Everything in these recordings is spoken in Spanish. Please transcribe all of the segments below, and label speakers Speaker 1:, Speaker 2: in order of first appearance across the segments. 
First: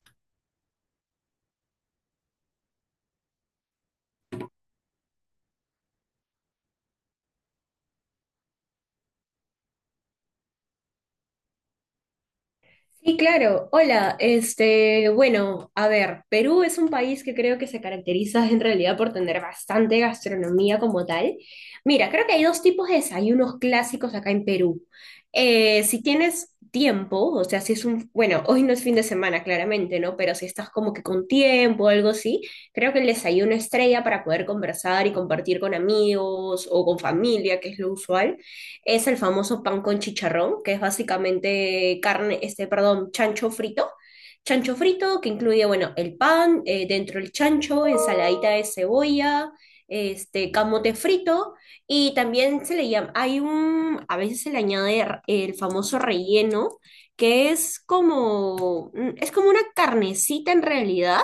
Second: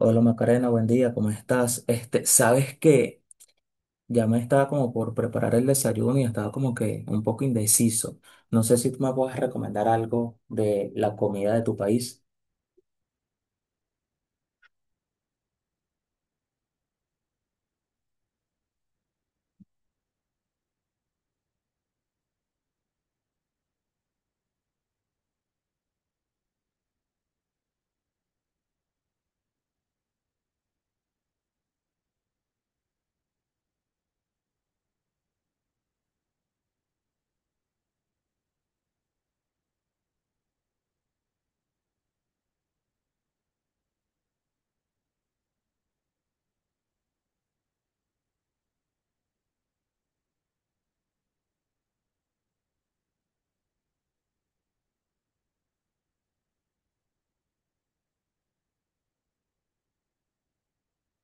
Speaker 1: Hola Macarena, buen día, ¿cómo estás? Este, ¿sabes qué? Ya me estaba como por preparar el desayuno y estaba como que un poco indeciso. No sé si tú me puedes recomendar algo de la comida de tu país.
Speaker 2: Sí, claro. Hola, bueno, a ver, Perú es un país que creo que se caracteriza en realidad por tener bastante gastronomía como tal. Mira, creo que hay dos tipos de desayunos clásicos acá en Perú. Si tienes tiempo, o sea, si es un, bueno, hoy no es fin de semana, claramente, ¿no? Pero si estás como que con tiempo o algo así, creo que el desayuno estrella para poder conversar y compartir con amigos o con familia, que es lo usual, es el famoso pan con chicharrón, que es básicamente carne, perdón, chancho frito. Chancho frito que incluye, bueno, el pan, dentro el chancho, ensaladita de cebolla, camote frito, y también se le llama, hay un, a veces se le añade el famoso relleno, que es como, es como una carnecita en realidad,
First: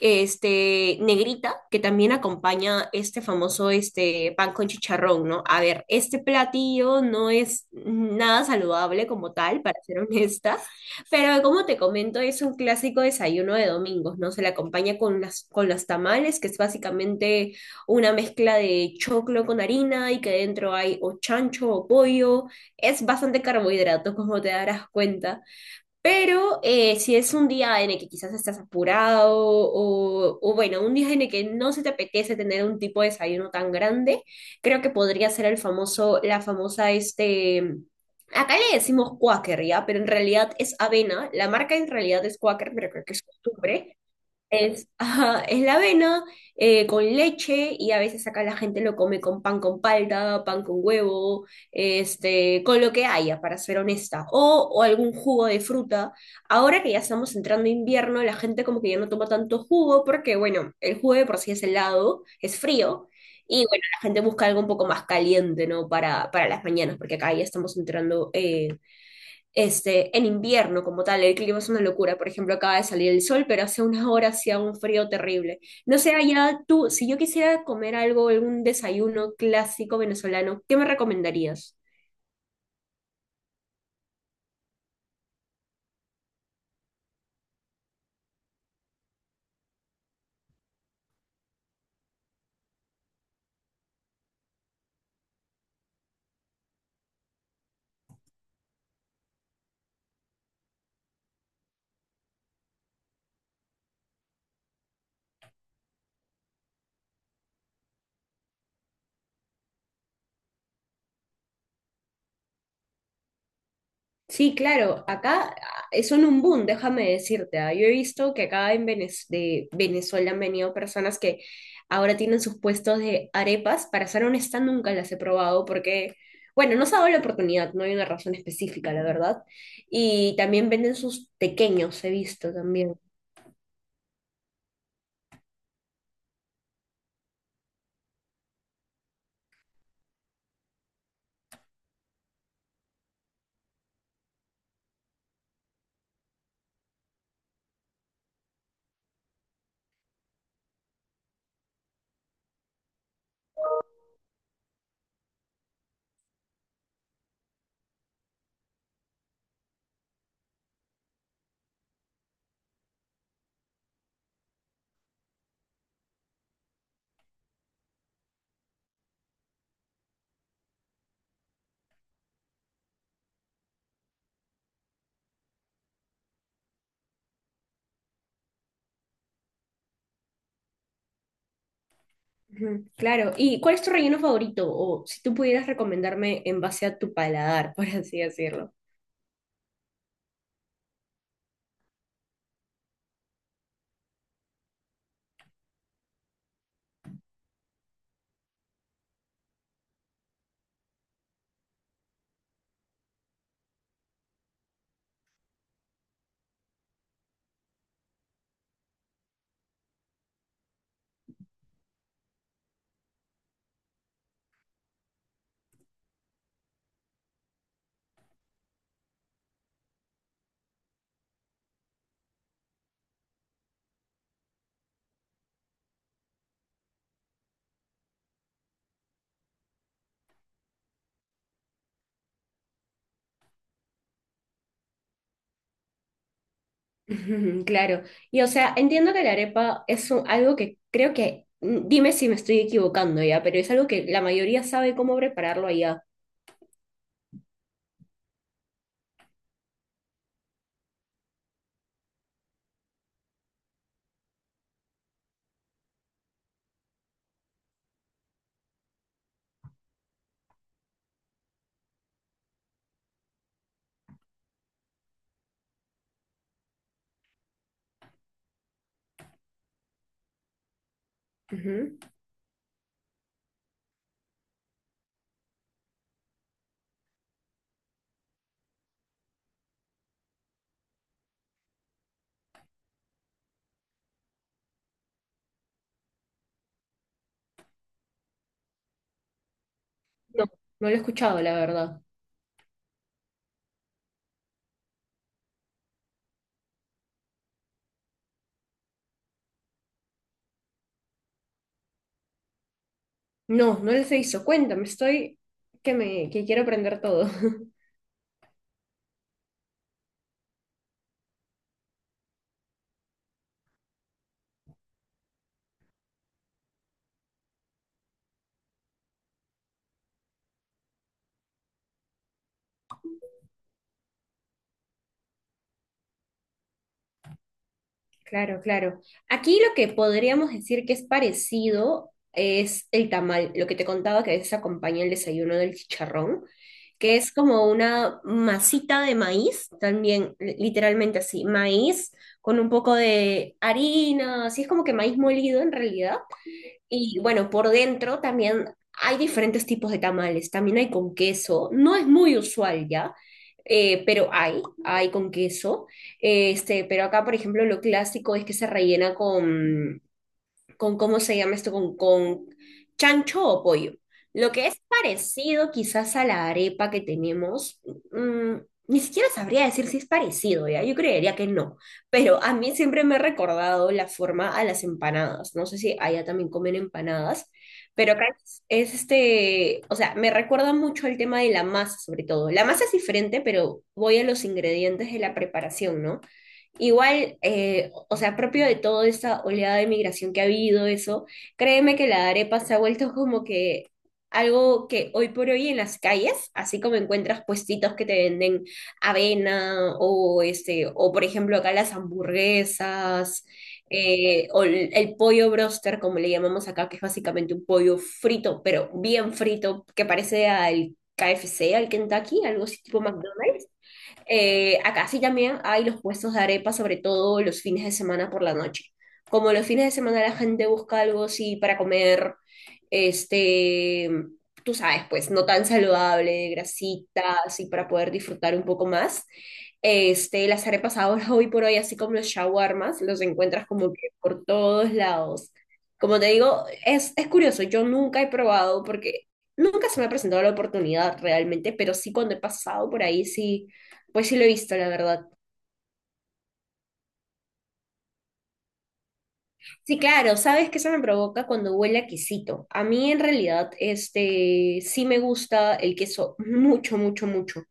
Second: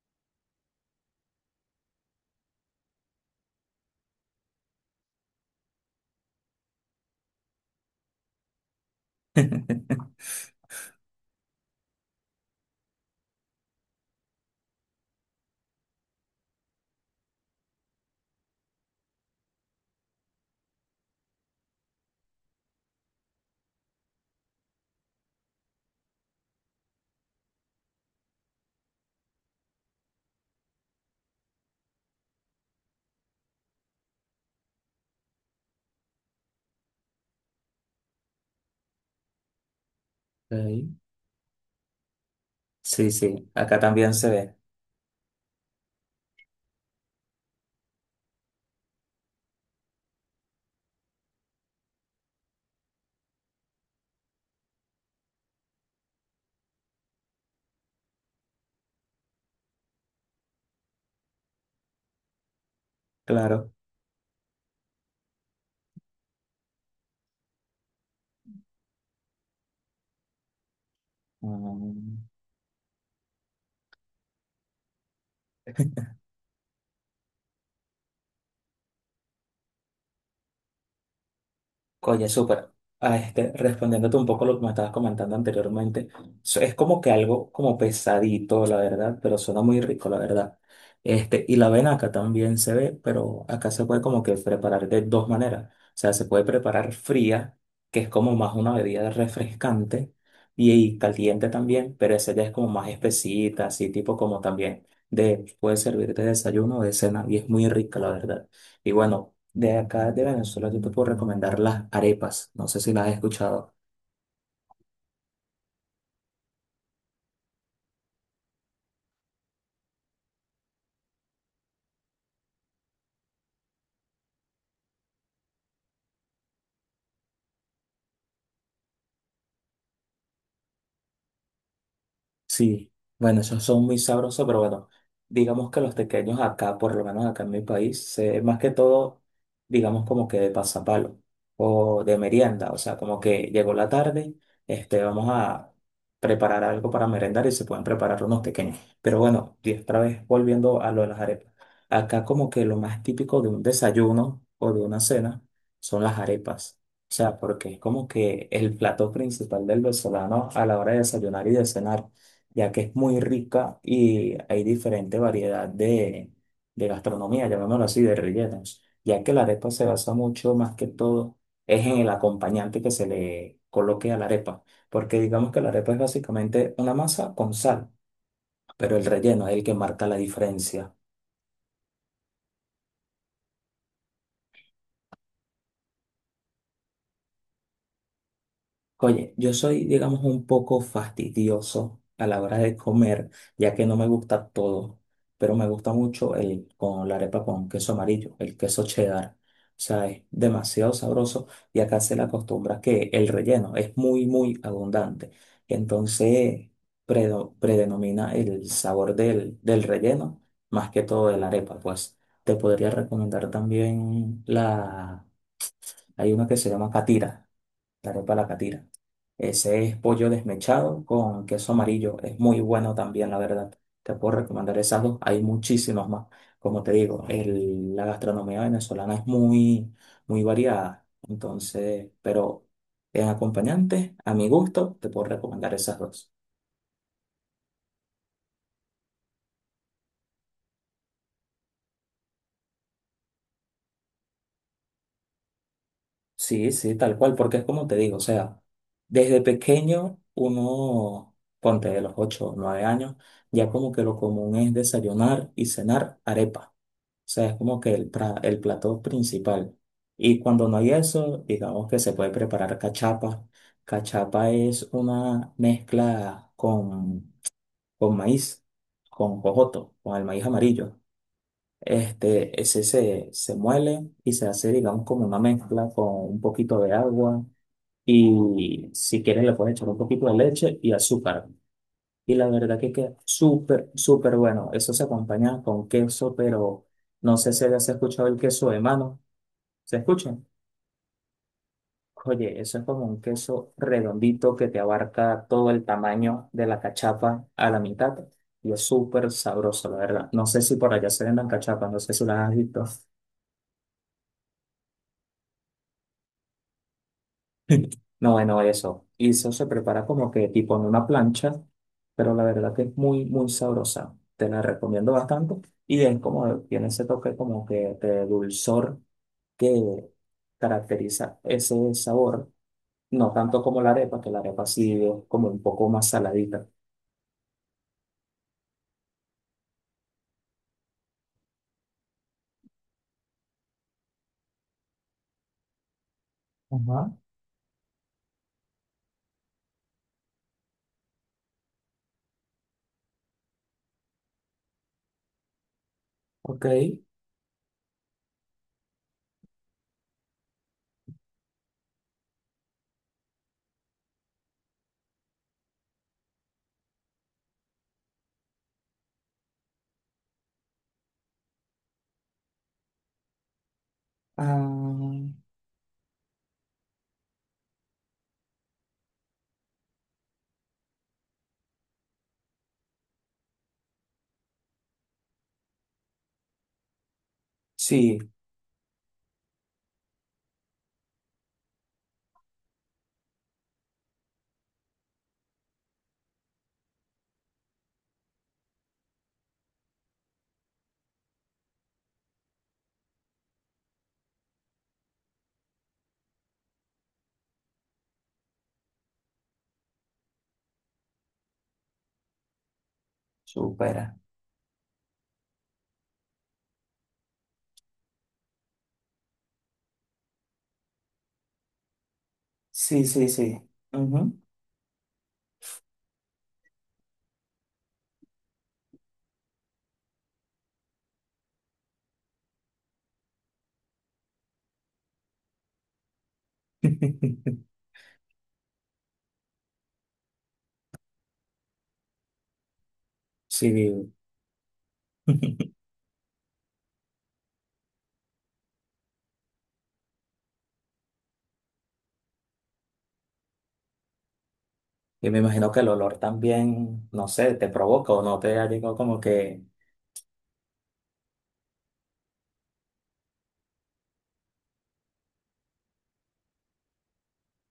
Speaker 2: negrita, que también acompaña este famoso, pan con chicharrón, ¿no? A ver, este platillo no es nada saludable como tal, para ser honesta, pero como te comento, es un clásico desayuno de domingos, ¿no? Se le acompaña con las, con los tamales, que es básicamente una mezcla de choclo con harina y que dentro hay o chancho o pollo, es bastante carbohidrato, como te darás cuenta. Pero si es un día en el que quizás estás apurado o bueno, un día en el que no se te apetece tener un tipo de desayuno tan grande, creo que podría ser el famoso, la famosa, acá le decimos Quaker, ¿ya? Pero en realidad es
Speaker 1: Ok.
Speaker 2: avena, la marca en realidad es Quaker, pero creo
Speaker 1: Sí,
Speaker 2: que es
Speaker 1: sí, acá
Speaker 2: costumbre,
Speaker 1: también se ve,
Speaker 2: es, ajá, es la avena con leche, y a veces acá la gente lo come con pan con palta, pan con huevo, con lo que haya, para ser honesta, o algún jugo de fruta. Ahora que ya estamos entrando a invierno, la gente como que ya no toma tanto jugo porque, bueno, el jugo de por sí es helado, es frío, y
Speaker 1: claro.
Speaker 2: bueno, la gente busca algo un poco más caliente, ¿no? Para las mañanas, porque acá ya estamos entrando en invierno como tal, el clima es una locura.
Speaker 1: Mm.
Speaker 2: Por ejemplo, acaba de salir el sol, pero hace unas horas hacía un frío terrible. No sé, allá tú, si yo quisiera comer algo, algún desayuno clásico venezolano, ¿qué me recomendarías?
Speaker 1: Oye, súper. Ah, este, respondiéndote un poco lo que me estabas comentando anteriormente, es como que algo como pesadito, la verdad, pero suena muy rico, la verdad. Este, y la venaca también se ve, pero acá se puede como que preparar de dos maneras. O sea, se puede preparar fría, que es como más una bebida refrescante, y caliente también, pero esa ya es como más espesita, así tipo como también de, puede servirte de desayuno o de cena, y es muy rica, la verdad. Y bueno. De acá de Venezuela yo te puedo recomendar las arepas. No sé si las has escuchado.
Speaker 2: Sí, claro, acá ah, son un boom, déjame decirte. Ah. Yo he visto que acá en de Venezuela han venido personas que ahora tienen sus puestos de arepas. Para ser honesta, nunca las he probado porque, bueno, no se ha dado la oportunidad, no hay una razón específica, la verdad. Y también venden sus pequeños, he visto
Speaker 1: Sí,
Speaker 2: también.
Speaker 1: bueno, esos son muy sabrosos, pero bueno, digamos que los tequeños acá, por lo menos acá en mi país, más que todo, digamos como que de pasapalo o de merienda, o sea, como que llegó la tarde, este, vamos a preparar algo para merendar y se pueden preparar unos tequeños. Pero bueno, y otra vez volviendo a lo de las arepas. Acá como que lo más típico de un desayuno o de una cena son las arepas. O sea, porque es como que el plato principal del venezolano a la hora de desayunar y de cenar ya que es muy rica y hay diferente variedad de, gastronomía, llamémoslo así, de rellenos, ya que la arepa se basa mucho más que todo es en el acompañante que se le coloque a la arepa, porque digamos que la arepa es básicamente una masa con sal, pero el relleno es el que marca la diferencia.
Speaker 2: Ujú, claro, ¿y cuál es tu relleno favorito? O si tú pudieras recomendarme en base a tu paladar, por así decirlo.
Speaker 1: Oye, yo soy, digamos, un poco fastidioso a la hora de comer, ya que no me gusta todo, pero me gusta mucho el con la arepa con queso amarillo, el queso cheddar. O sea, es demasiado sabroso y acá se le acostumbra que el relleno es muy, muy abundante. Entonces, predenomina el sabor del relleno más que todo de la arepa. Pues te podría recomendar también hay una que se llama catira la arepa de la catira. Ese es pollo desmechado con queso amarillo. Es muy bueno también, la verdad. Te puedo recomendar esas dos. Hay muchísimas más. Como te digo, la gastronomía venezolana es muy, muy variada. Entonces, pero en acompañante, a mi gusto, te puedo recomendar esas dos.
Speaker 2: Ujú, claro, y o sea, entiendo que la arepa es algo que creo que, mm, dime si me estoy equivocando ya, pero es algo que la mayoría sabe cómo prepararlo allá.
Speaker 1: Sí, sí, tal cual, porque es como te digo, o sea, desde pequeño uno, ponte de los 8, o 9 años, ya como que lo común es desayunar y cenar arepa. O sea, es como que el plato principal. Y cuando no hay eso, digamos que se puede preparar cachapa. Cachapa es una mezcla con, maíz, con jojoto, con el maíz amarillo.
Speaker 2: Ujú.
Speaker 1: Este, ese se muele y se hace, digamos, como una mezcla con un poquito de agua. Y si quieres, le puedes echar un poquito de leche y azúcar. Y la verdad que queda súper, súper bueno. Eso se acompaña con queso, pero no sé si has escuchado el queso de mano. ¿Se escucha?
Speaker 2: No, no lo he escuchado, la verdad.
Speaker 1: Oye, eso es como un queso redondito que te abarca todo el tamaño de la cachapa a la mitad. Y es súper sabroso, la verdad. No sé si por allá se vendan cachapas, no sé si las has visto.
Speaker 2: No, no les he visto. Cuéntame, estoy que quiero aprender todo.
Speaker 1: No, bueno, eso. Y eso se prepara como que tipo en una plancha, pero la verdad que es muy, muy sabrosa. Te la recomiendo bastante. Y es como, tiene ese toque como que de dulzor que caracteriza ese sabor. No tanto como la arepa, que la arepa sí es como un poco más saladita.
Speaker 2: Claro, claro. Aquí lo que podríamos decir que es parecido es el tamal, lo que te contaba que a veces acompaña el desayuno del chicharrón, que
Speaker 1: Ajá.
Speaker 2: es como una masita de maíz, también literalmente así, maíz con un poco de harina, así es como que maíz molido en realidad,
Speaker 1: Ok.
Speaker 2: y bueno, por dentro también hay diferentes tipos de tamales. También hay con queso. No es muy usual ya, pero hay con queso. Pero acá, por ejemplo, lo clásico es que se rellena con cómo se llama esto, con chancho o pollo. Lo que es
Speaker 1: Ah,
Speaker 2: parecido quizás a la arepa que tenemos, mm, ni siquiera sabría decir si es parecido, ¿ya? Yo creería que no, pero a mí siempre me ha recordado la forma a las empanadas. No sé si allá también comen empanadas, pero
Speaker 1: sí,
Speaker 2: acá es o sea, me recuerda mucho al tema de la masa, sobre todo. La masa es diferente, pero voy a los ingredientes de la preparación, ¿no? Igual, o sea, propio de toda esta oleada de migración que ha habido, eso, créeme que la arepa se ha vuelto como que algo que hoy por hoy en las calles, así como encuentras puestitos que te venden avena o o por ejemplo acá las hamburguesas,
Speaker 1: supera.
Speaker 2: o el pollo broster, como le llamamos acá, que es básicamente un pollo frito, pero bien frito, que parece al KFC, al Kentucky, algo así tipo
Speaker 1: Sí, sí, sí.
Speaker 2: McDonald's.
Speaker 1: Ujú.
Speaker 2: Acá sí también hay los puestos de arepa, sobre todo los fines de semana por la noche. Como los fines de semana la gente busca algo así para comer, este, tú sabes, pues no tan saludable, grasita, así para poder disfrutar un poco más. Las arepas ahora, hoy por hoy, así como los shawarmas, los encuentras como que
Speaker 1: Sí.
Speaker 2: por todos lados. Como te digo, es curioso, yo nunca he probado porque nunca se me ha presentado la oportunidad realmente, pero sí cuando he pasado por ahí, sí, pues sí lo he visto, la verdad.
Speaker 1: Y me imagino que el olor también, no sé, te provoca o no te ha llegado como que,
Speaker 2: Sí, claro, ¿sabes qué se me provoca cuando huele a quesito? A mí en realidad, sí me gusta el queso mucho, mucho, mucho.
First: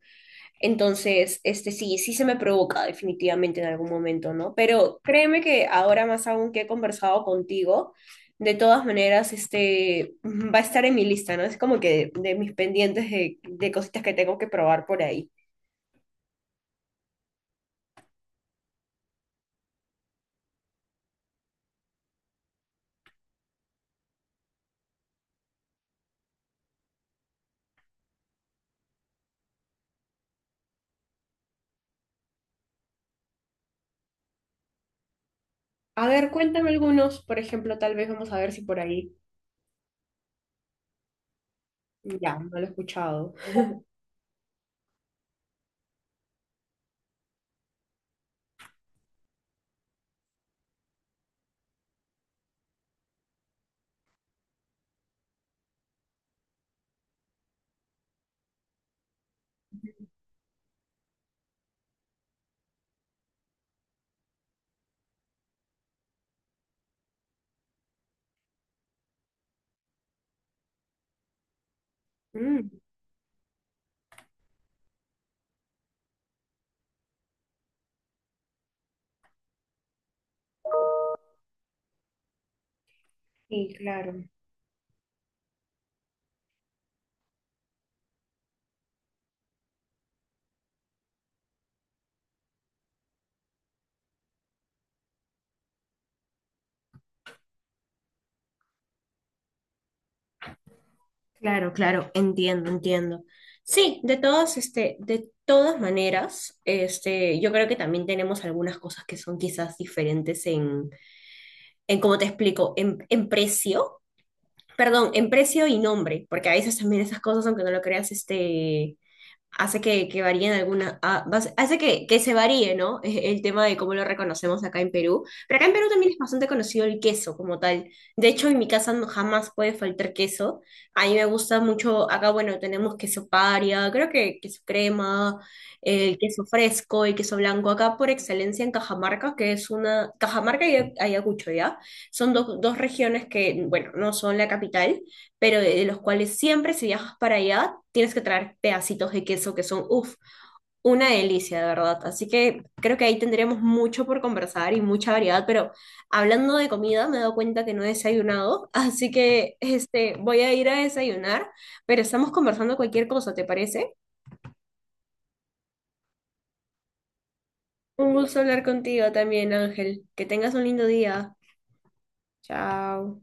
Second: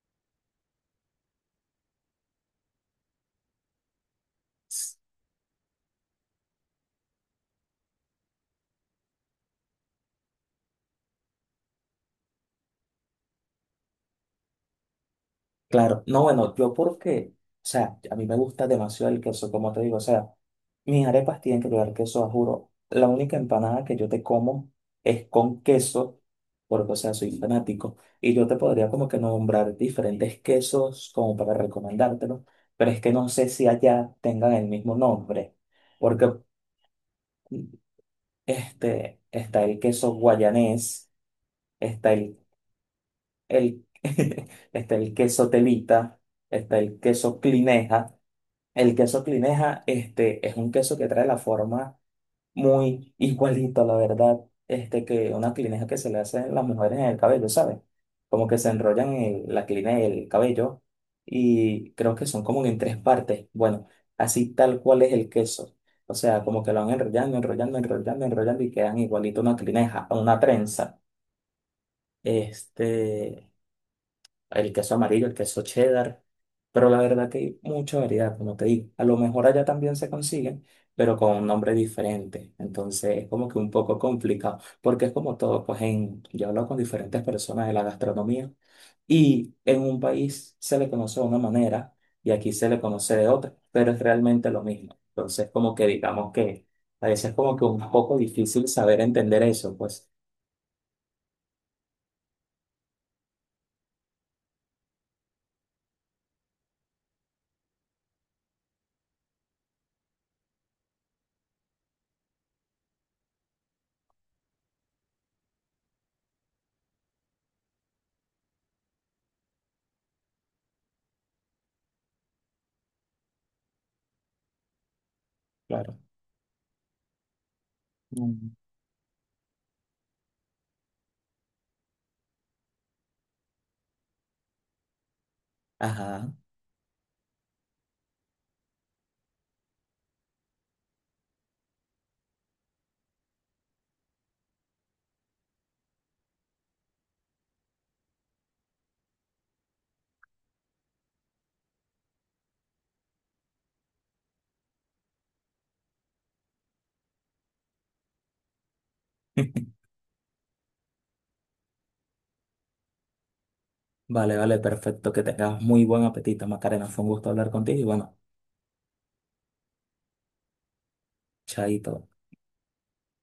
Speaker 2: Entonces, sí, sí se me provoca definitivamente en algún momento, ¿no?
Speaker 1: s-
Speaker 2: Pero créeme que ahora más aún que he conversado contigo, de todas maneras, va a estar en mi lista, ¿no? Es como que de mis pendientes de cositas que tengo que probar por ahí.
Speaker 1: claro, no, bueno, yo porque, o sea, a mí me gusta demasiado el queso, como te digo, o sea, mis arepas tienen que llevar queso, a juro. La única empanada que yo te como es con queso, porque, o sea, soy fanático, y yo te podría como que nombrar diferentes quesos como para recomendártelo, pero es que no sé si allá tengan el mismo nombre,
Speaker 2: A
Speaker 1: porque
Speaker 2: ver, cuéntame algunos, por
Speaker 1: mm,
Speaker 2: ejemplo, tal vez vamos a ver si por ahí.
Speaker 1: este, está el queso guayanés está
Speaker 2: Ya, no lo he escuchado.
Speaker 1: el, está el queso telita, está el queso clineja. El queso clineja, este, es un queso que trae la forma muy igualito, la verdad, este, que una clineja que se le hacen las mujeres en el cabello, ¿sabes? Como que se enrollan en la clineja el cabello y creo que son como en 3 partes. Bueno, así tal cual es el queso. O sea, como que lo van enrollando, enrollando, enrollando, enrollando y quedan igualito a una clineja, a una trenza.
Speaker 2: Mm,
Speaker 1: Este, el queso amarillo, el queso cheddar, pero la verdad que hay mucha variedad, como te digo. A lo mejor allá también se consiguen, pero con un nombre diferente. Entonces es como que un
Speaker 2: sí,
Speaker 1: poco
Speaker 2: claro.
Speaker 1: complicado, porque es como todo, pues yo he hablado con diferentes personas de la gastronomía y en un país se le conoce de una manera y aquí se le conoce de otra, pero es realmente lo mismo. Entonces como que digamos que a veces es como que un poco difícil saber entender eso, pues
Speaker 2: Claro, claro, entiendo, entiendo. Sí, de todas, de todas maneras, yo creo que también tenemos algunas cosas que son quizás diferentes en cómo te explico, en precio, perdón, en precio y nombre, porque a veces también esas cosas, aunque no lo creas, hace que varíen algunas, hace que se varíe, ¿no? El tema de cómo lo reconocemos acá en Perú. Pero acá en Perú
Speaker 1: claro.
Speaker 2: también es bastante conocido el queso como tal. De hecho,
Speaker 1: Mm.
Speaker 2: en mi casa jamás puede faltar queso. A mí me gusta mucho, acá, bueno, tenemos queso paria, creo que queso crema, el
Speaker 1: Ajá.
Speaker 2: queso fresco, el queso blanco. Acá por excelencia en Cajamarca, que es una... Cajamarca y Ayacucho, ¿ya? Son dos regiones que, bueno, no son la capital, pero de los cuales siempre si viajas para allá tienes que traer pedacitos de queso que son, uff, una delicia, de verdad. Así que creo que ahí tendremos mucho por conversar y mucha variedad, pero hablando de comida me he dado cuenta que no he desayunado, así que voy a ir a desayunar, pero estamos conversando cualquier cosa, ¿te parece?
Speaker 1: Vale, vale, perfecto. Que tengas muy buen apetito, Macarena. Fue un gusto hablar contigo y
Speaker 2: Un
Speaker 1: bueno,
Speaker 2: gusto hablar contigo también, Ángel. Que tengas un lindo día.
Speaker 1: chaito.
Speaker 2: Chao.